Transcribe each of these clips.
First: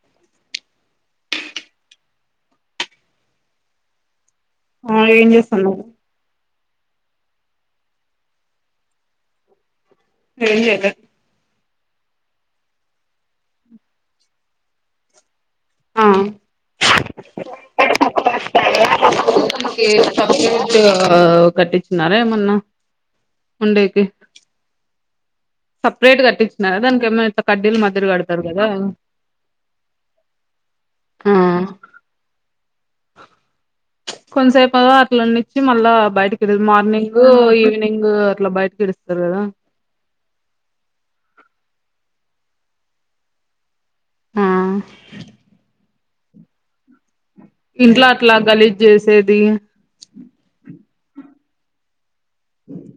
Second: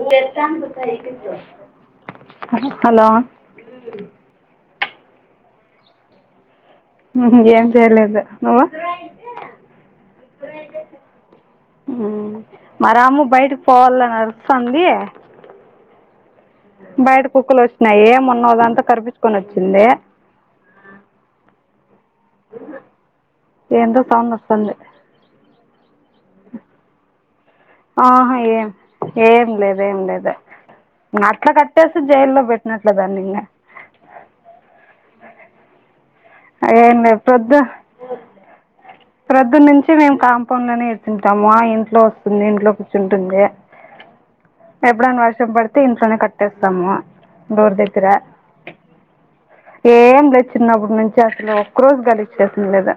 ఉవతాం విసరిించ చ హలో ఆ ఏం చేస్తున్నావ్ ఉహు ఏం చేయలేదు నువు ఎం చేయలే మా రాము బయటకి పోవాలని అరుస్తాంది ఆ బయట కుక్కలు వచ్చినాయి మొన్న ఒకదాంతో కరిపిచ్ చప్లట్ కట్టిచినారా ఏమన్నా ఏందో ఉండేకి సౌండ్ వస్తాంది సపరేట్ కట్టిచినారా దానికి ఏమైనా ఆహా ఏం ఏం లేదు ఏం లేదు ఆ అట్లా కట్టేసి జైలుల్లో పెట్టినట్లే దాన్ని ఇంక కొంతసేపు అలా అట్లున్నిచ్చి మళ్ళా బయటకి ఏం మార్నింగ్ ఈవినింగ్ అట్లా బైట ప్రొద్దున్న నుంచి మేము కాంపౌండ్ లోనే ఎడుస్తుంటామ ఆ ఇంట్లో వస్తుంది ఇంట్లో కూర్చుంటుంది ఆ ఎప్పుడనా వర్షం పడితే ఇంట్లోనే కట్టేస్తాము డోర్ ఇంట్లో దగ్ర అట్లా గలీజ్ చేసేది ఏం లేదు చిన్నపటినుంచి చేస్తలేదు ఒక్క రోజు గలిచ్చేసం లేదా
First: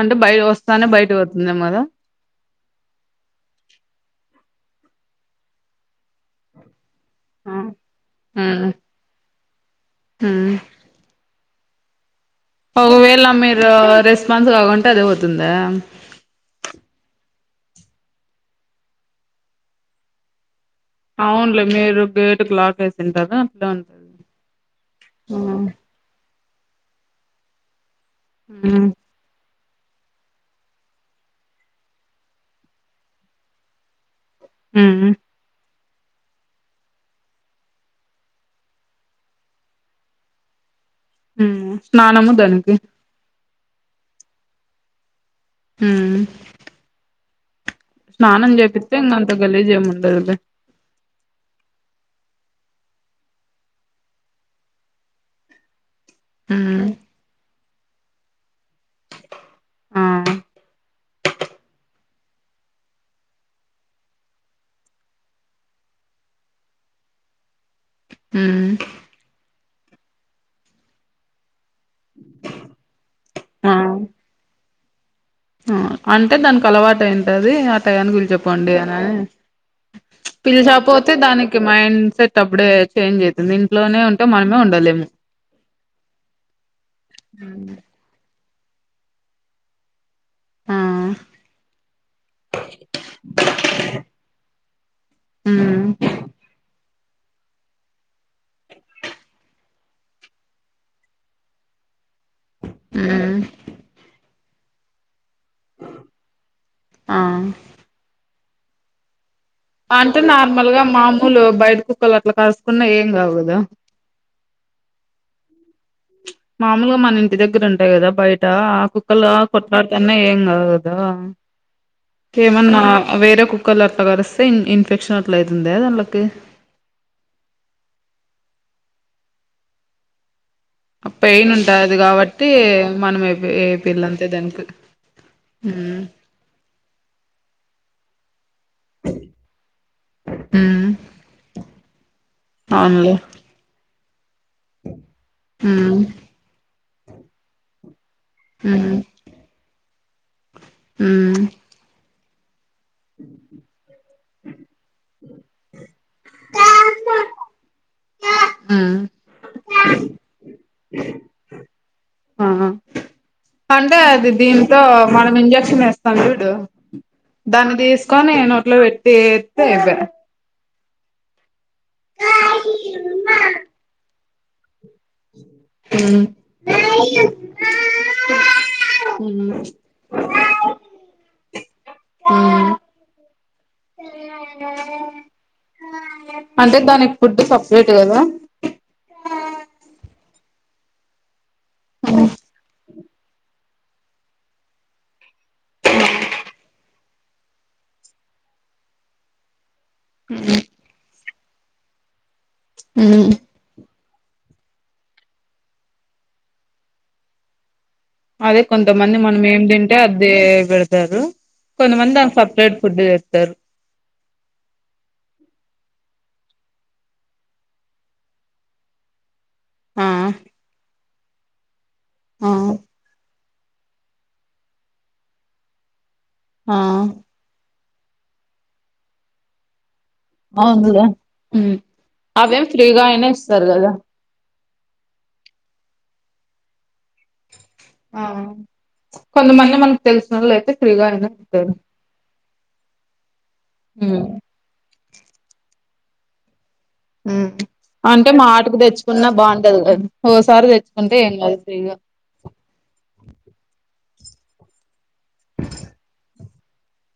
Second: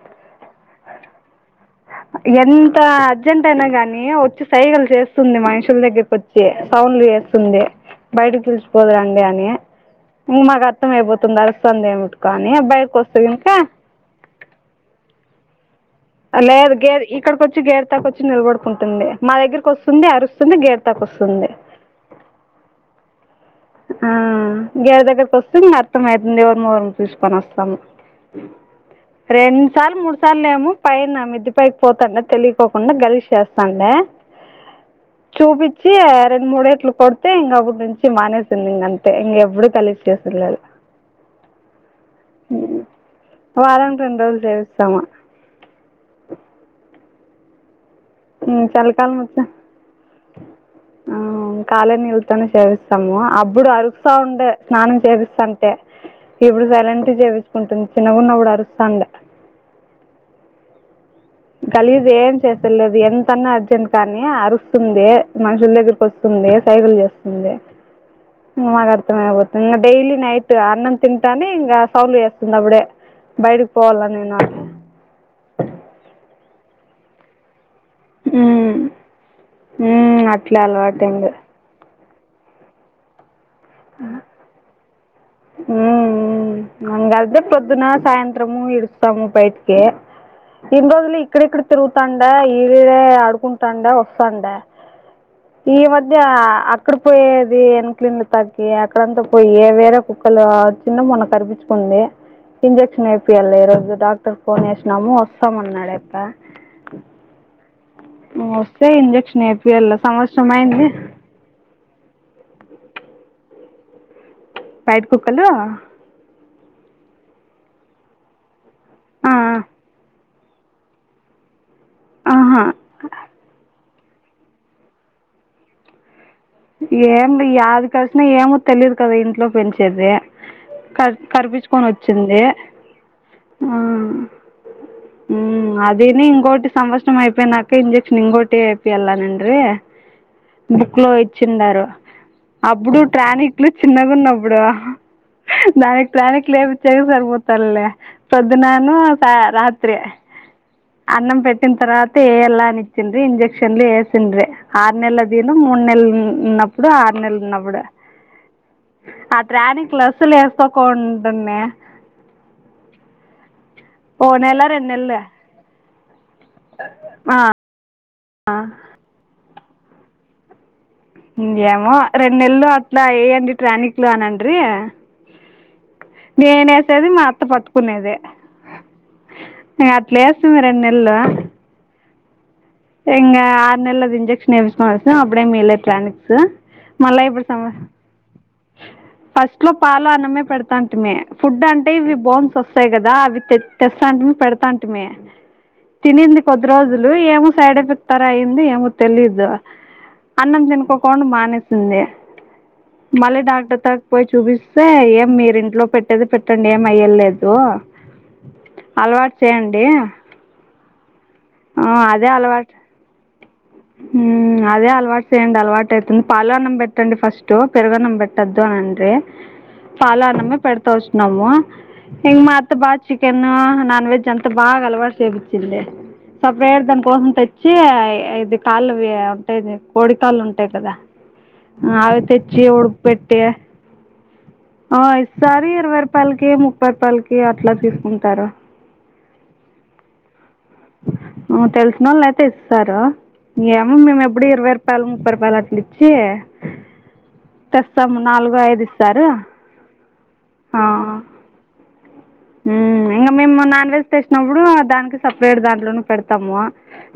అంటే బయి వస్తానే బయటకి పోతుందఏమోదా ఎంత అర్జెంట్ అయినా గాని వచ్చి సైగలు చేస్తుంది మనుషుల దగ్గరకి వచ్చి ఆ వేస్తుంది బయటకి ఉమ్ పిల్సొకురాండని ఇంక ఉమ్ మాకు అర్థం అయిపోతుంది అల సందేముటు ఒకవేళ మీరు రెస్పాన్స్ కాకుంటే అదే పోతుందా లేదు గే ఇక్కడిక వచ్చి గేట్దాకా వచ్చి నిలబడుకుంటుంది మా దగ్గరకి వస్తుంది అరుస్తుంది గేట్ అవునులే మీరు గేట్కు లాక్ వేసింటారు అట్లా ఉంటది గేదె దగ్గరకు ఉమ్ వస్తది అర్థం అవుతుంది ఎవర్నీవర్ తీసుకొని వస్తాది ఆ సార్ మూడు సార్లు ఏమో పైన మిద్ది పైకి పోతాండే తెలియకోకుండా గలీజ్ చేస్తాండే ఆ వచ్చి రెండు మూడు ఏట్లు కొడ్తే ఇంక అ నుంచి మానేసింది ఇక అంతే ఇంక ఎప్పుడు కలిసి చేసలేదు హ్మ్ స్నానము దాన్కి వరంకి రెండు రోజులు చేపిస్తాము హ్మ్ చాల కల్ అంత ముచ్చ గలీజ్ ఏమి ఉండదులే ఆ కాలే నిల్తు ను చేపిస్తాము అప్పుడు అరుస్తా ఉండే స్నానం చేపిస్తాంటే ఇప్పుడు ఉమ్ సైలెంట్ చేపీచుకుంటుంది చిన్నగున్నప్పుడు అరుస్తాండే ఆ గలీజ్ ఏం చేస్తాలేదు ఎంతన్నా అర్జెంట్ కానీ అరుస్తుంది మనుషుల దగ్గరకి వస్తుంది సైగలు చేస్తుంది ఉమ్ మగడతమ ఆతు ఇ డైలీ నైట్ అన్నం తింటానే ఇంగ సౌలువ్ చేస్తుంది అప్పుడే బయటకి ఆ పోవాల నేను అనీ తింటాది ఆర్ టయాంకి ఊర్కే పోండి అన అట్లే పిల్వపోతే అలవాటైంది దానికి మైండ్ సెట్ అప్పుడే చేంజ్ అవుతుంది ఇంట్లోనే ఉంటే మనమే ఉండలేము హ్మ్ అదే ఉమ్ పొద్దున సాయంత్రము ఇడ్స్స్తాము బయట్కె ఆ ఇన్ని రోజులు ఇక్కడ ఇక్కడ తిరుగుతాండ ఈరే ఆడుకుంటాండా వస్తాండ ఈ ఉమ్ మధ్య అక్కడ పోయేది వెనకలింలు తగ్గి అక్కడంతా పోయి వేరే కుక్కలు చిన్న మొన్న కరిపించుకుంది ఇంజెక్షన్ ఉమ్ ఏపియాలి ఈ రోజు డాక్టర్ ఫోన్ చేసినాము వస్తామంనాడాక్క ఆ నువోస్తే ఇంజెక్షన్ వేపియాలి అంటే సంవత్సరం నార్మల్గా అయింది మామూలు బయట కుక్కలు అట్లా కర్స్కుకున్నా ఏం కావుకదా బైట్ కుక్కలు మామూలుగా మన ఇంటి దగ్గర ఉంటాయి కదా బయట ఆ కుక్కలు ఆ, కొట్టలాడున్నా ఏం అదా ఆహా ఏమన్నా వేరే కుక్కల ఆ కరుస్తే ఇన్ ఇన్ఫెక్షన్ అట్లాయితుంద వాళ్ళకి ఏం యాది కరిసినా ఏమో తెలియదు కదా ఇంట్లో పెంచేదిే అ పెయిన్ ఉంటాది కాబట్టి మనం ఏ ఏపియాలి అంతే దానికి ఉ ఉమ్ అదిని ఇంగోటి సంవత్సరం అయిపోనాక ఇంజెక్షన్ ఇంగోటిి అయిపోయల్లా అన్నిడ్రి ఉమ్ బుక్కు లో ఇచ్చిన్ డారు అప్పుడు అవునులే ట్రానిక్లు చిన్నగూన్నవ్ ఇప్పుడు ఉహ్ ఉమ్ దానిక్ ట్రనిక్ల్ లేపిచ్చేక్ సరిపోతలే పొద్దున్న ఉమ్ అను సా రాత్రి ఉమ్ అన్నం పెటిన్ తరత ఏయల్లా అనిచ్చింది ఇంజెక్షన్ లు ఏసిన్ డ్రె ఆర్ నెల్లక్ దెందు మూడ్ నెల్ హ్మ్ ఉన్నప్పుడు ఆరు నెల్ ఉన్నప్పుడు ఉమ్ ఆ ట్రానిక్ క్లస్స్ లేస్కో కొంటేనే ఆ అంటే అది దీంతో మనం ఇంజెక్షన్ ఏస్తాం సల్ ఫిడు దాన్ దిసుకొని నోట్లో వేట్టిఏతే ఐపై ఇంగ్ ఏమో రెండ్ నెల్లు అట్లా ఏయండి ట్రానిక్లు అనండ్రి ఉమ్ నేనేసిది మా అత్త పట్టుకునేదే ఉమ్ ఉమ్. అట్లేస్తిమి రెన్ నెల్లు ఔనా ఇంగా ఆర్ నెలది ఇంజెక్షన్ ఏపీస్ కోన్ వొచ్చినం అబీడే మీళ్లేే ప్లానే అంటే దానక్ ఫుడ్డు సప్ రేట్ కదా ఫస్ట్ లో పాలు అన్నమే పెడ్ తాంటిమి ఫుడ్ అంటే ఇవి బోన్స్ ఓస్తయి కదా అవి తెస్ తేసాంటిమి పెడ్ తాంటిమి తినింది కొద్ది రోజు లు ఏమో సైడ్ ఎఫెక్టర్ ఐయింది ఏమో తెలీదు హ్ అన్నం తినుకోకున్ మానేసింది ఉమ్ మళ్ళ డాక్టర్ తాక్ పోయి చూపిస్తే ఏం మీర్ ఇంట్లో పెట్టేది పెట్టండి ఏం అయ్యేలేదు అదే కొంతమంది మనం ఏం దింటే అదే పెడతారు ఆ కొంతమంది అదే దాన్ ఆ సప్ అలవాటు రేట్ ఫుడ్డు దేత్తారు ఉమ్ అదే అలవాట్ చేయండి అలవాట్ ఐ హ్మ్ పాలన్నం పెట్టండి ఫస్ట్ పెరుగన్నం బెట్టద్దు అన్ అంటే ఆ పాలన్నమే పెడ్ తా వోచ్ నము ఇంగ్ ఆ మాఅత్త బా చికెన్ నాన్ నా నాన్ వెజ్ అంతా బాగా అలవాట్ చేేపిచ్చింది సప్ ఆ రేట్ దాన్ కోసం తెచ్చి య్ ఏ ఐదు కాళ్ళవి అవ్ ఉంటాయ్ దే కోడి కాళ్ళుంటాయ్ కదా అవునులే ఉమ్ అవి తెచ్ అవేం ఫ్రీగా ఐనే ఇస్తర్ గదా ఆ ఈస్సరి ఇరవై రూపాల్ కే ముప్పై రూపాల్ కే అట్లా తీసుకుంటారు అవును కొంతమంది మనకు తెలిసినోళ్ళు అయితే ఫ్రీగా అయినా ఆ ఇస్తారు తెల్సినోల్ ఐతే ఇస్తారా ఏమో ఉమ్ మేమ్ ఎప్పుడు ఇరవై రూపాల్ ముప్పై రూపాల్ అట్లిచ్చి హే ఉమ్ అంటే మాటుక్ దేచ్చుకున్నా బాఉంటది గదు ఓ సారి ఆ దేచ్చుకుంటే ఎమ్ గాదు ఫీగా తెేస్ నప్పుడు దాన్ కీ సప్ రేట్ దాంట్లోన్ పెడతము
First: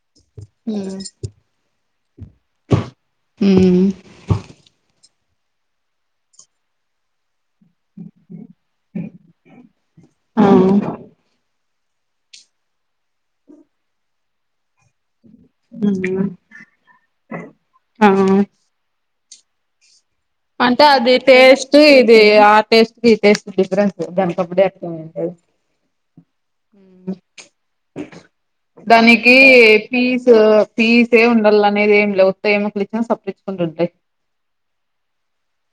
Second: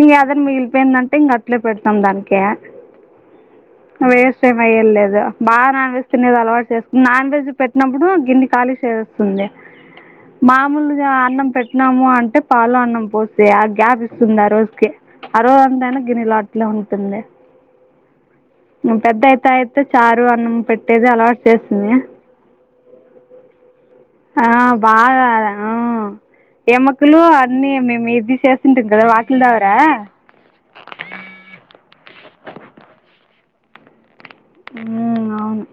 ఇంగ్యదన్ మిగిల్ పెందంటే ఇంగ అట్లే పెడతాం దానికే వేస్ట్ ఏమ్ అయేమ్ లేదు బా నాన్ వెెజ్ తినేది అలవాట్ చేస్ కునే నాన్ వెెజ్ పెట్ నప్పుడు గిన్నే ఖాళీ చేజేస్తుంది ఆ మామూలుగా అన్నం పెట్ తిన్నాము అంటే పాలు అన్నం పోస్తే ఆ గ్యాప్ ఇచ్చింది ఆ రోజ్ కీ అరో అందేనా గిన్నలాట్లే ఉంటుంది ఆ ఉమ్ పెదైతైత్ అంటే అది టెస్టు ఇది ఆ టేస్ట్ దీ టేస్టు డిఫరెన్సు దాన్ ఆ కప్పుడే అటుంది బాగా ఎవ్ర్ ఆ ఉమ్ ఎముకలు ప్చ్ అన్నీ మేము ఇది చేస్తుంటాం కదా దానికి వాటిల ద్వారా పీసు పీసే ఉండాలనేది ఏంలే ఉత్త ఎమ్కులిచ్చిన సప్పరించుకున్ రుదై హ్మ్ ఔను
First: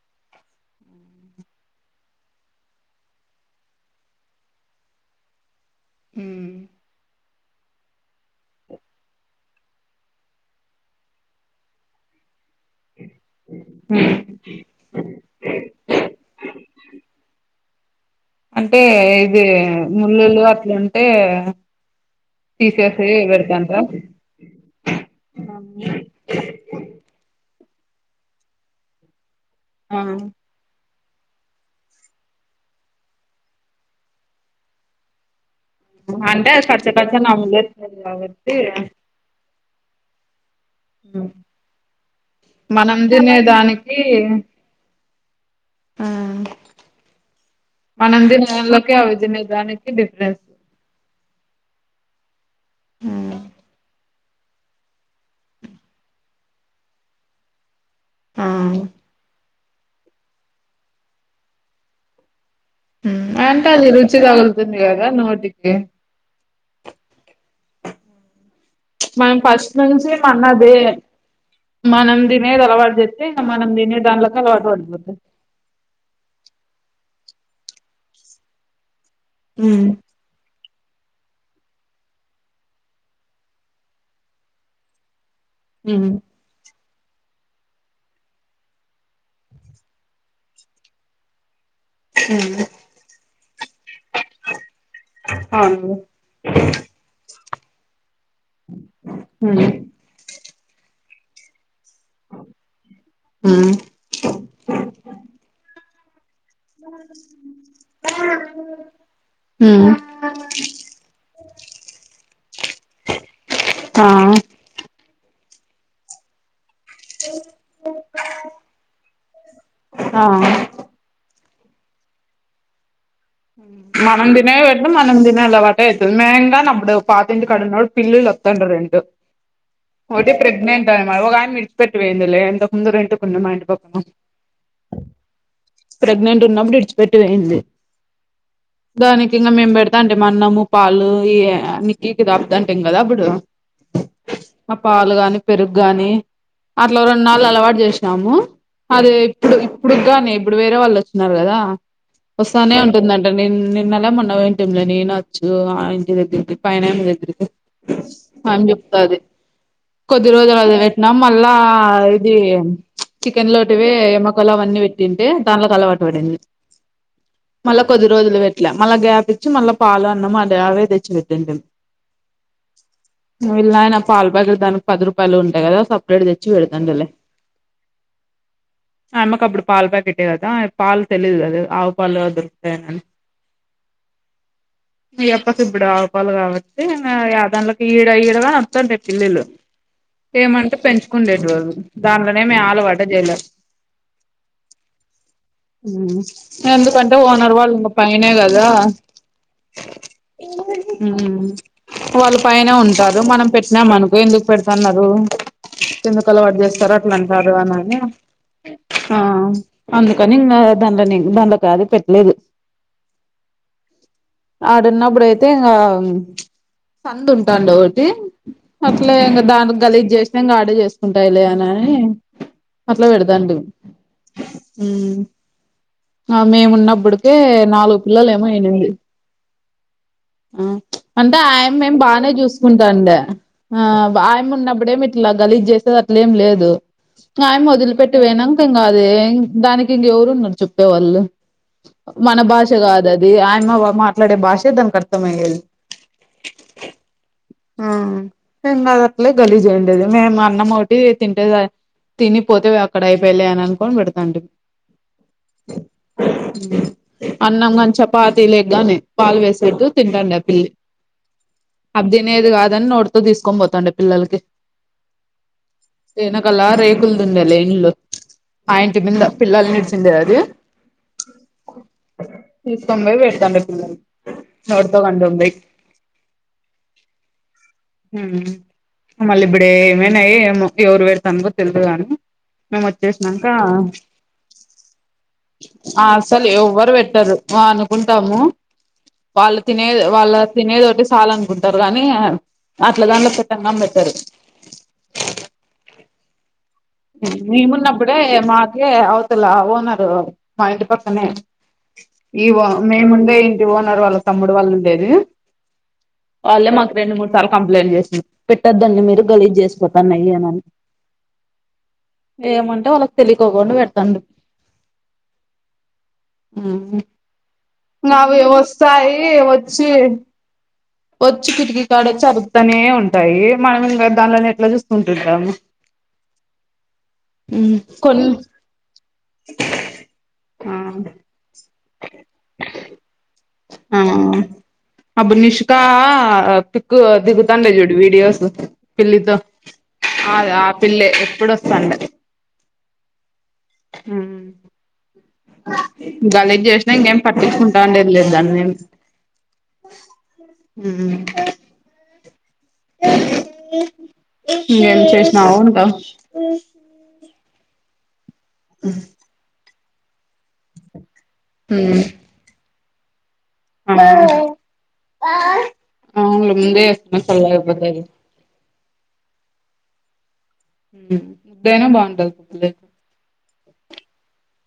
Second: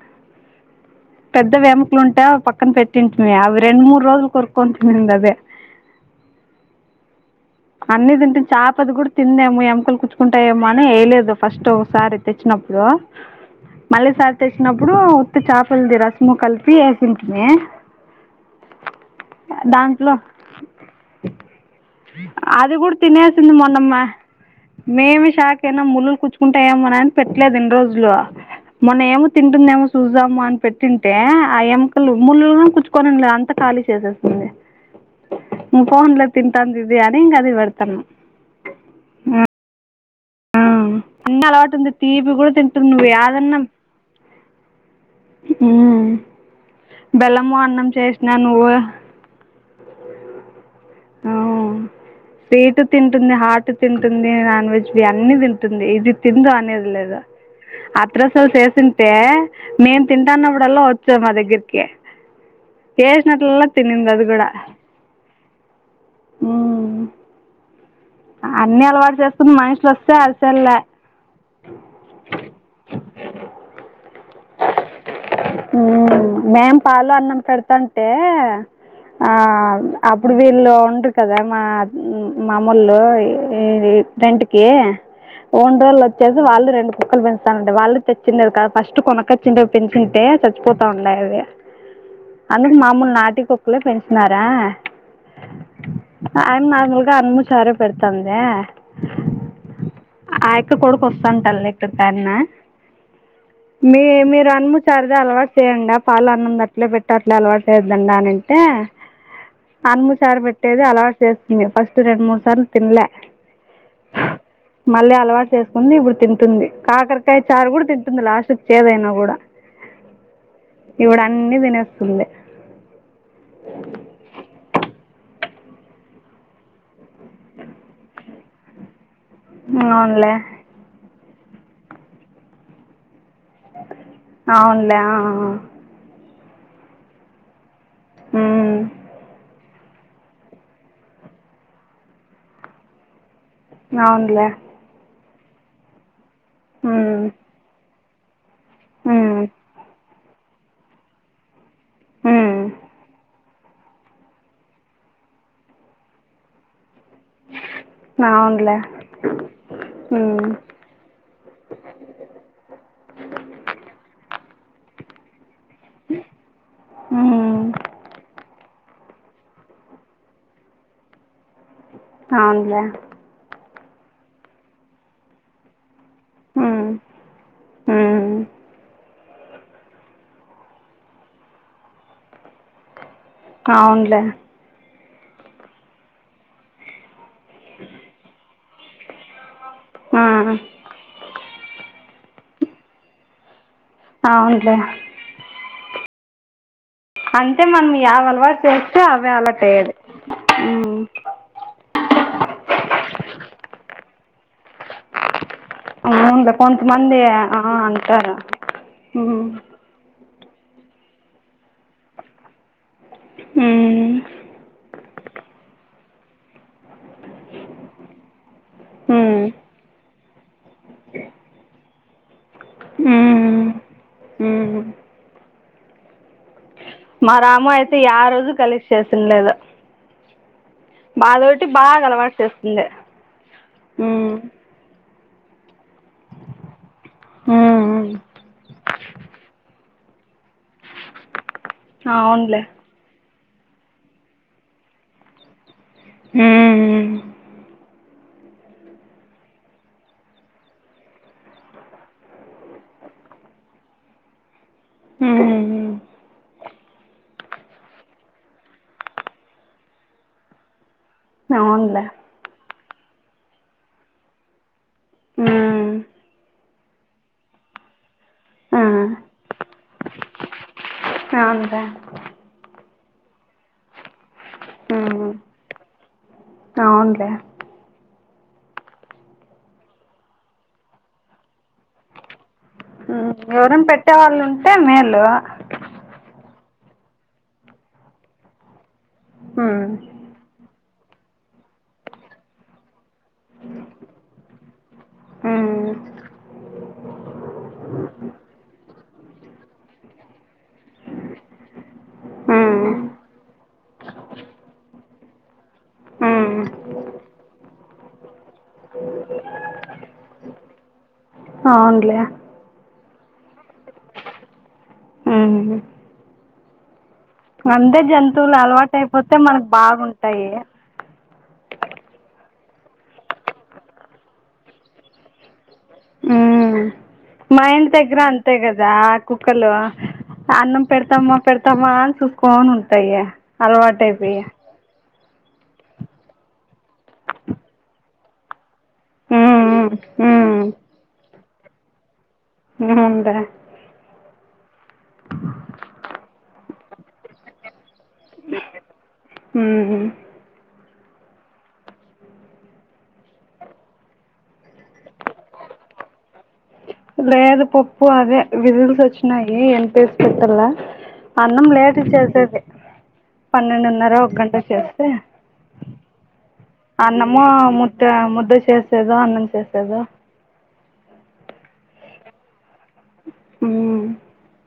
పెద్ద వెమ్ కలు ఉంటే ఒక్ పక్కన పెట్టుంటిమి అవి రెండు మూడు రోజుల్ కొరుకోన్ తినింది అదే ఊమ్ అన్ని తింటి చేపది కూడా తిందేమో ఎముకలు కూచ్చుకుంటాయేమో అని వేయలేదు ఫస్ట్ ఒకసారి తెచ్చినప్పుడు మళ్ళీ సారితెచ్చినప్పుడు ఉత్త చేపలది రసము కలిపి వేసింటిమీ. అంటే ఇది దాంట్లో ముళ్ళులు అట్లుంటే అది కూడా తీసేసి తినేసింది పెడతాండ్రా మొన్నమ్మ మేమి షాక్ అయినా ముళ్లులు గుచ్చుకుంటాఏమో అని పెట్టలే రెండు రోజులు మొన్నేం తింటుందేమో ఆ చూద్దాము అని పెట్ తింటే ఆ ఎముకలు ముళ్ళలు గుచ్చుకొనుండే అంత ఖాళీ చేసేసింది. పోన్లే అంటే కచ్చ తింటాందిది కచ్చ అని అది నమిలేస్తది పేడతన్నా కాబట్టి ఊ ఆమ్ అన్ని అలవాటు ఉంది తీపి కూడా తింటుది మనం నువ్వే ఆ తినే దన్నం ఆ బెల్లము అన్నం మనంది చేసినా నువ్వు ములోకే అవిదినే దానికి డిఫరెన్స్ స్వీటు తింటుంది హాటు తిం టుంది నాన్ వెజ్ అన్నీ తింటుంది ఇది తిందు అనేది లేదా ఆ అత్రసలు చేసుంటే మేమ్ తింటాన్నప్పుడల్లా వచ్చేది మా దగ్గరికి చేసిన్నపుడు కూడా తినింది అది కూడా ఏ నోటికి అన్నీ అలవాటు మనం చేసుకుని ఫస్ట్ మనుషులు నుంచి వస్తే పాన్నదే అసలే అనం దినేద్ అలవాట్ జేత్తే ఇక మనం దినే దాన్ల ఊ మేం పాలఅన్నం పెడతంటే ఆ ఉమ్ అప్పుడు వీళ్ళు ఉంటీ కదా మా మామూలు ఈ రెంట్ కి ఓంటోళ్ళు ఉమ్ వచ్చేసి వాళ్ళు రెండు కుక్కలు పెంచ్తా ళ్ళు వళ్ళు తెచ్చి కదా ఫస్ట్ కొన కోచింటే పెంచుంటే చచ్చిపోతా ఉన్నాయి అవి అందుకు మామూలు నాటికి కు క్కలు పెంచినరా అవును ఆయమ్మ మాములుగా ముస్ సరే పెడుతందా ఉమ్ ఆ యక్క కొడుకు వస్తాంటల్ లే చెప్పాలిమ ఉమ్ మీ మీరు అన్నీ సరదా లు అలవాటు చేయడి పాల అన్నంద అట్లే పెట్టే అట్ల అలవాటు లేదు లెండి అని అంటే ఉమ్ అన్నీ సార్లు పెట్టేది అల్వట్ చేస్తిమి ఫస్ట్ రెండు, మూడు సార్లు తిన్లే ఆ మళ్ళీ అలవాటు చేసుకుంది. ఇప్పుడు తింటుంది కాకరకాయ చారు కూడా తింటుంది లాస్టుకి ఏదైనా కూడా ఆ ఇవ్వడ అన్నీ దినేస్తుంది. మనం తినే పెట్ట మనం తినే అలవాటే అయితుంది. మేంగా అప్పుడు పాతింటి కడున్నడు పిల్లులు వస్తండ రెండు ఒకటి అవునులే ప్రెగ్నెంట్ ఆమె ఓ ఆయమ్మ విడిచి పెట్టి పోయిందిలే ఎంతకుముందు రెండు ఉన్నన్ మాటి పప్పు అవునులే ఆ ఆ ప్రెగ్నెంట్ ఉన్నాప్పుడు విడిచి పెట్టి పోయింది. దానికి ఇంగా మేం పెడతా అంటే మా అన్నము, పాళ్లు ఈ ఏ అ నిక్కీ కి దాదన్ టేం కదా అప్పుడు అవునులే ఆ పాలు గాని, పెరుగు గాని అట్లా అవునులే రెంనళ్లు అలవాటు చేస దాము అదే ఇప్పుడు ఇప్పుడుగానే ఇప్పుడు వేరే వాళ్ళు వచ్చినారు కదా వస్తానే అ నేను నిన్నలా మొన్న ఇంటిమ్లోని నచ్చు ఆ ఇంటి దగ్గరకి పైన ఆమె దగ్ అం చెప్తాది కొద్ది రోజులు అది పెట్టినాం మళ్ళా ఇది చికెన్ లోటివే మ కోలవన్నీ పెట్టింటే దానిలోకి అలవాటు పడింది మళ్ళా కొద్ది రోజులు పెట్ ఇట్లా మళ్ళా గ్యాప్చ్చి మళ్ల పాలు, అన్నం అలా అవే తెచ్చి పెద్దండి కాన్ మొ వీళ్ల ఆయన పాలు పేకాట్ దానికి పది రూపాయలు ఉంటయి కదా స వీడు తెచ్చి పెడుతాండిలే ఆ అమ్మకి అప్పుడు పాలు ప్యాకెట్టే కదా పాలు తెలియదు కదా ఆవు పాలు దొరుకుతాయిని అవునులే ఈయప్పకిప్పుడు ఆవుపాలు కాబట్టి యాదంలకి ఈడ ఈడగాని వత్తండి పిల్లిలు ఏమంటే పెంచుకుండేటివి అవి దానిలోనే మేము అలవాటు చేయలే ఆవును లే హ్మ్ ఎందుకంటే ఓనర్ వాళ్ళు యావి పైనే అలవాటు కదా చేస్తే అవే అలవాటు అయ్యేది హ వాళ్లు పైనే ఉంటారు మనం పెట్టినాం అనుకో ఎందుకు పెడుతున్నారు ఎందుకు అవునులే అలవాటు చేస్తారు అట్లా కొంతమంది అంటారు ఆ అనని అంటారు ఆ ఉమ్, అందు కానీ ఇంగా దండని దండ కాదు పెట్టలేదు. ఉమ్, ఆడన్నప్పుడే అయితే ఇంగా సందు ఉంటండు ఒకటి అట్లే ఇంకా ఉమ్, దానికి గలిజ చేసి ఆట్లే చేసుకుంటాయిలే అని అని అట్లా పెడదాండిమి అ ఆ మేము ఉన్నప్పటికే నాలుగు ఏ పిల్లలు ఏమొ రోజు అయినాయి. గలీజ్ చేసింది లేదు ఆ అంటే అదొకటి ఆయమ్మె బాగా బానే అలవాటు చేస్తుంది చూసుకుంటాండే ఆ ఉమ్, ఆయమ్మ ఉన్నప్పుడే అట్లా గలీజ చేసేది అట్లేం లేదు ఆయమ్మ వొదిలి ఉమ్, పెట్టి పోయినాంక ఇంకాది దాని దింది ఎవరు ఉన్నారు చోప్పేవాళ్ళు మన అవునులే భాష కాద ది ఆయమ్మ మాట్లాడే భాషే దానికి అర్థంమయ్య ఉమ్, ఆ తిన్న దట్లే గలీజయండేది మేము అన్నం ఒకటి తింటేది. తినిపోతే అక్కడ అయిపోలే అని అనుకోని పెడతండి. హ అన్నంగాని, చపాతి లేగానే పాలు వేసేట్టు తింటండ ఆ పిల్లి అవునులే అబ్ తినేది కాదని నోటుతో తీసుకొని పోతాండి పిల్లలకి ఉమ్, ఎన్కలా రేకులుదుండే లే ఇల్లు ఆ ఇంటి మింద పిల్లలని విడిచిండే అది అంతా తొంబై పెడతాండు ఇప్పుడు ఎవడుతో ఉమ్, కంటుంది అవునులే హ మ్మళ్ళ బిడ ఇమేనాయ ఏమో ఎవరు వేర్ తందగు తెలదు కాని మేము ఉమ్, వచ్చేసానాంక ఎవరైనా పెట్టేవాళ్ళు ఉంటే మేలు అసలు ఎవ్వరు పెట్టరు వా అనుకుంటాము వాళ్ళు ఉమ్, తినేది వాళ్ళ తినేది ఒకటి చాల అనుకుంటారు గానీ అట్లా దాంట్లో పెట్టంగాని పెట్టరు. ఉమ్, త లా ఓనరు మా ఇంటి పక్కనే ఈ ఉమ్, మేముండే ఇంటి ఓ నారు వాళ్ళ తమ్ముడు వాళ్లు ఉండేది ఆ వాళ్ళే మాకు రెండు, మూడు సార్లు కంప్లైంట్ చేసింది పెట్టొద్దండి మీరు గలీజ్ చేసిపోతాన్నాయ్ అనని అవునులే వాళ్లకు తెలియకోకుండా పె ఆహు ఉహు మావి అలవాటు వస్తాయి అయిపోతే మనకు వచ్చి బాగుంటాయి వచ్చి కిటికీకాడ వచ్చి అరుత్తనే ఉంటాయి మనం ఇంగ దానిలని ఎట్లా చూసుకుంటుంది ఆమె ఉమ్. మా ఇంటి దగ్గర కొన్ అంతే కదా ఆ కుక్కలు అన్నం పెడతామా పెడతాం మాన్కోని ఉంటాయి అలవాటుయిపోయి అబ్బ నిష్కా పిక్కు దిగుతానులే చోడు వీడియోస్ పిల్లితో ఆ ఆ పిల్లి ఎప్పుడుస్తాండ ఉందా గలిజ్ చేసిన ఇంకేం పట్టించుకుం నుండలేందా అన్నే ఉందా ఉహు ఇంకేం చేసినావుంటా లేదు పప్పు అదే విజిల్స్ వచ్చినాయి ఎంత ఏస్ పెట్టలా అన్నం మ్మ్ లేేట్గా చేసేది. పన్నెండున్నార ఒక గంట చేస్తే అవునులే ముందే వేసుకున్న అన్నము చల్లగైపోతది ముద్ద ముద్ద చేసేదో, అన్నం చేసేదో ముద్దైనా బావుంటది పుప్పు లే అ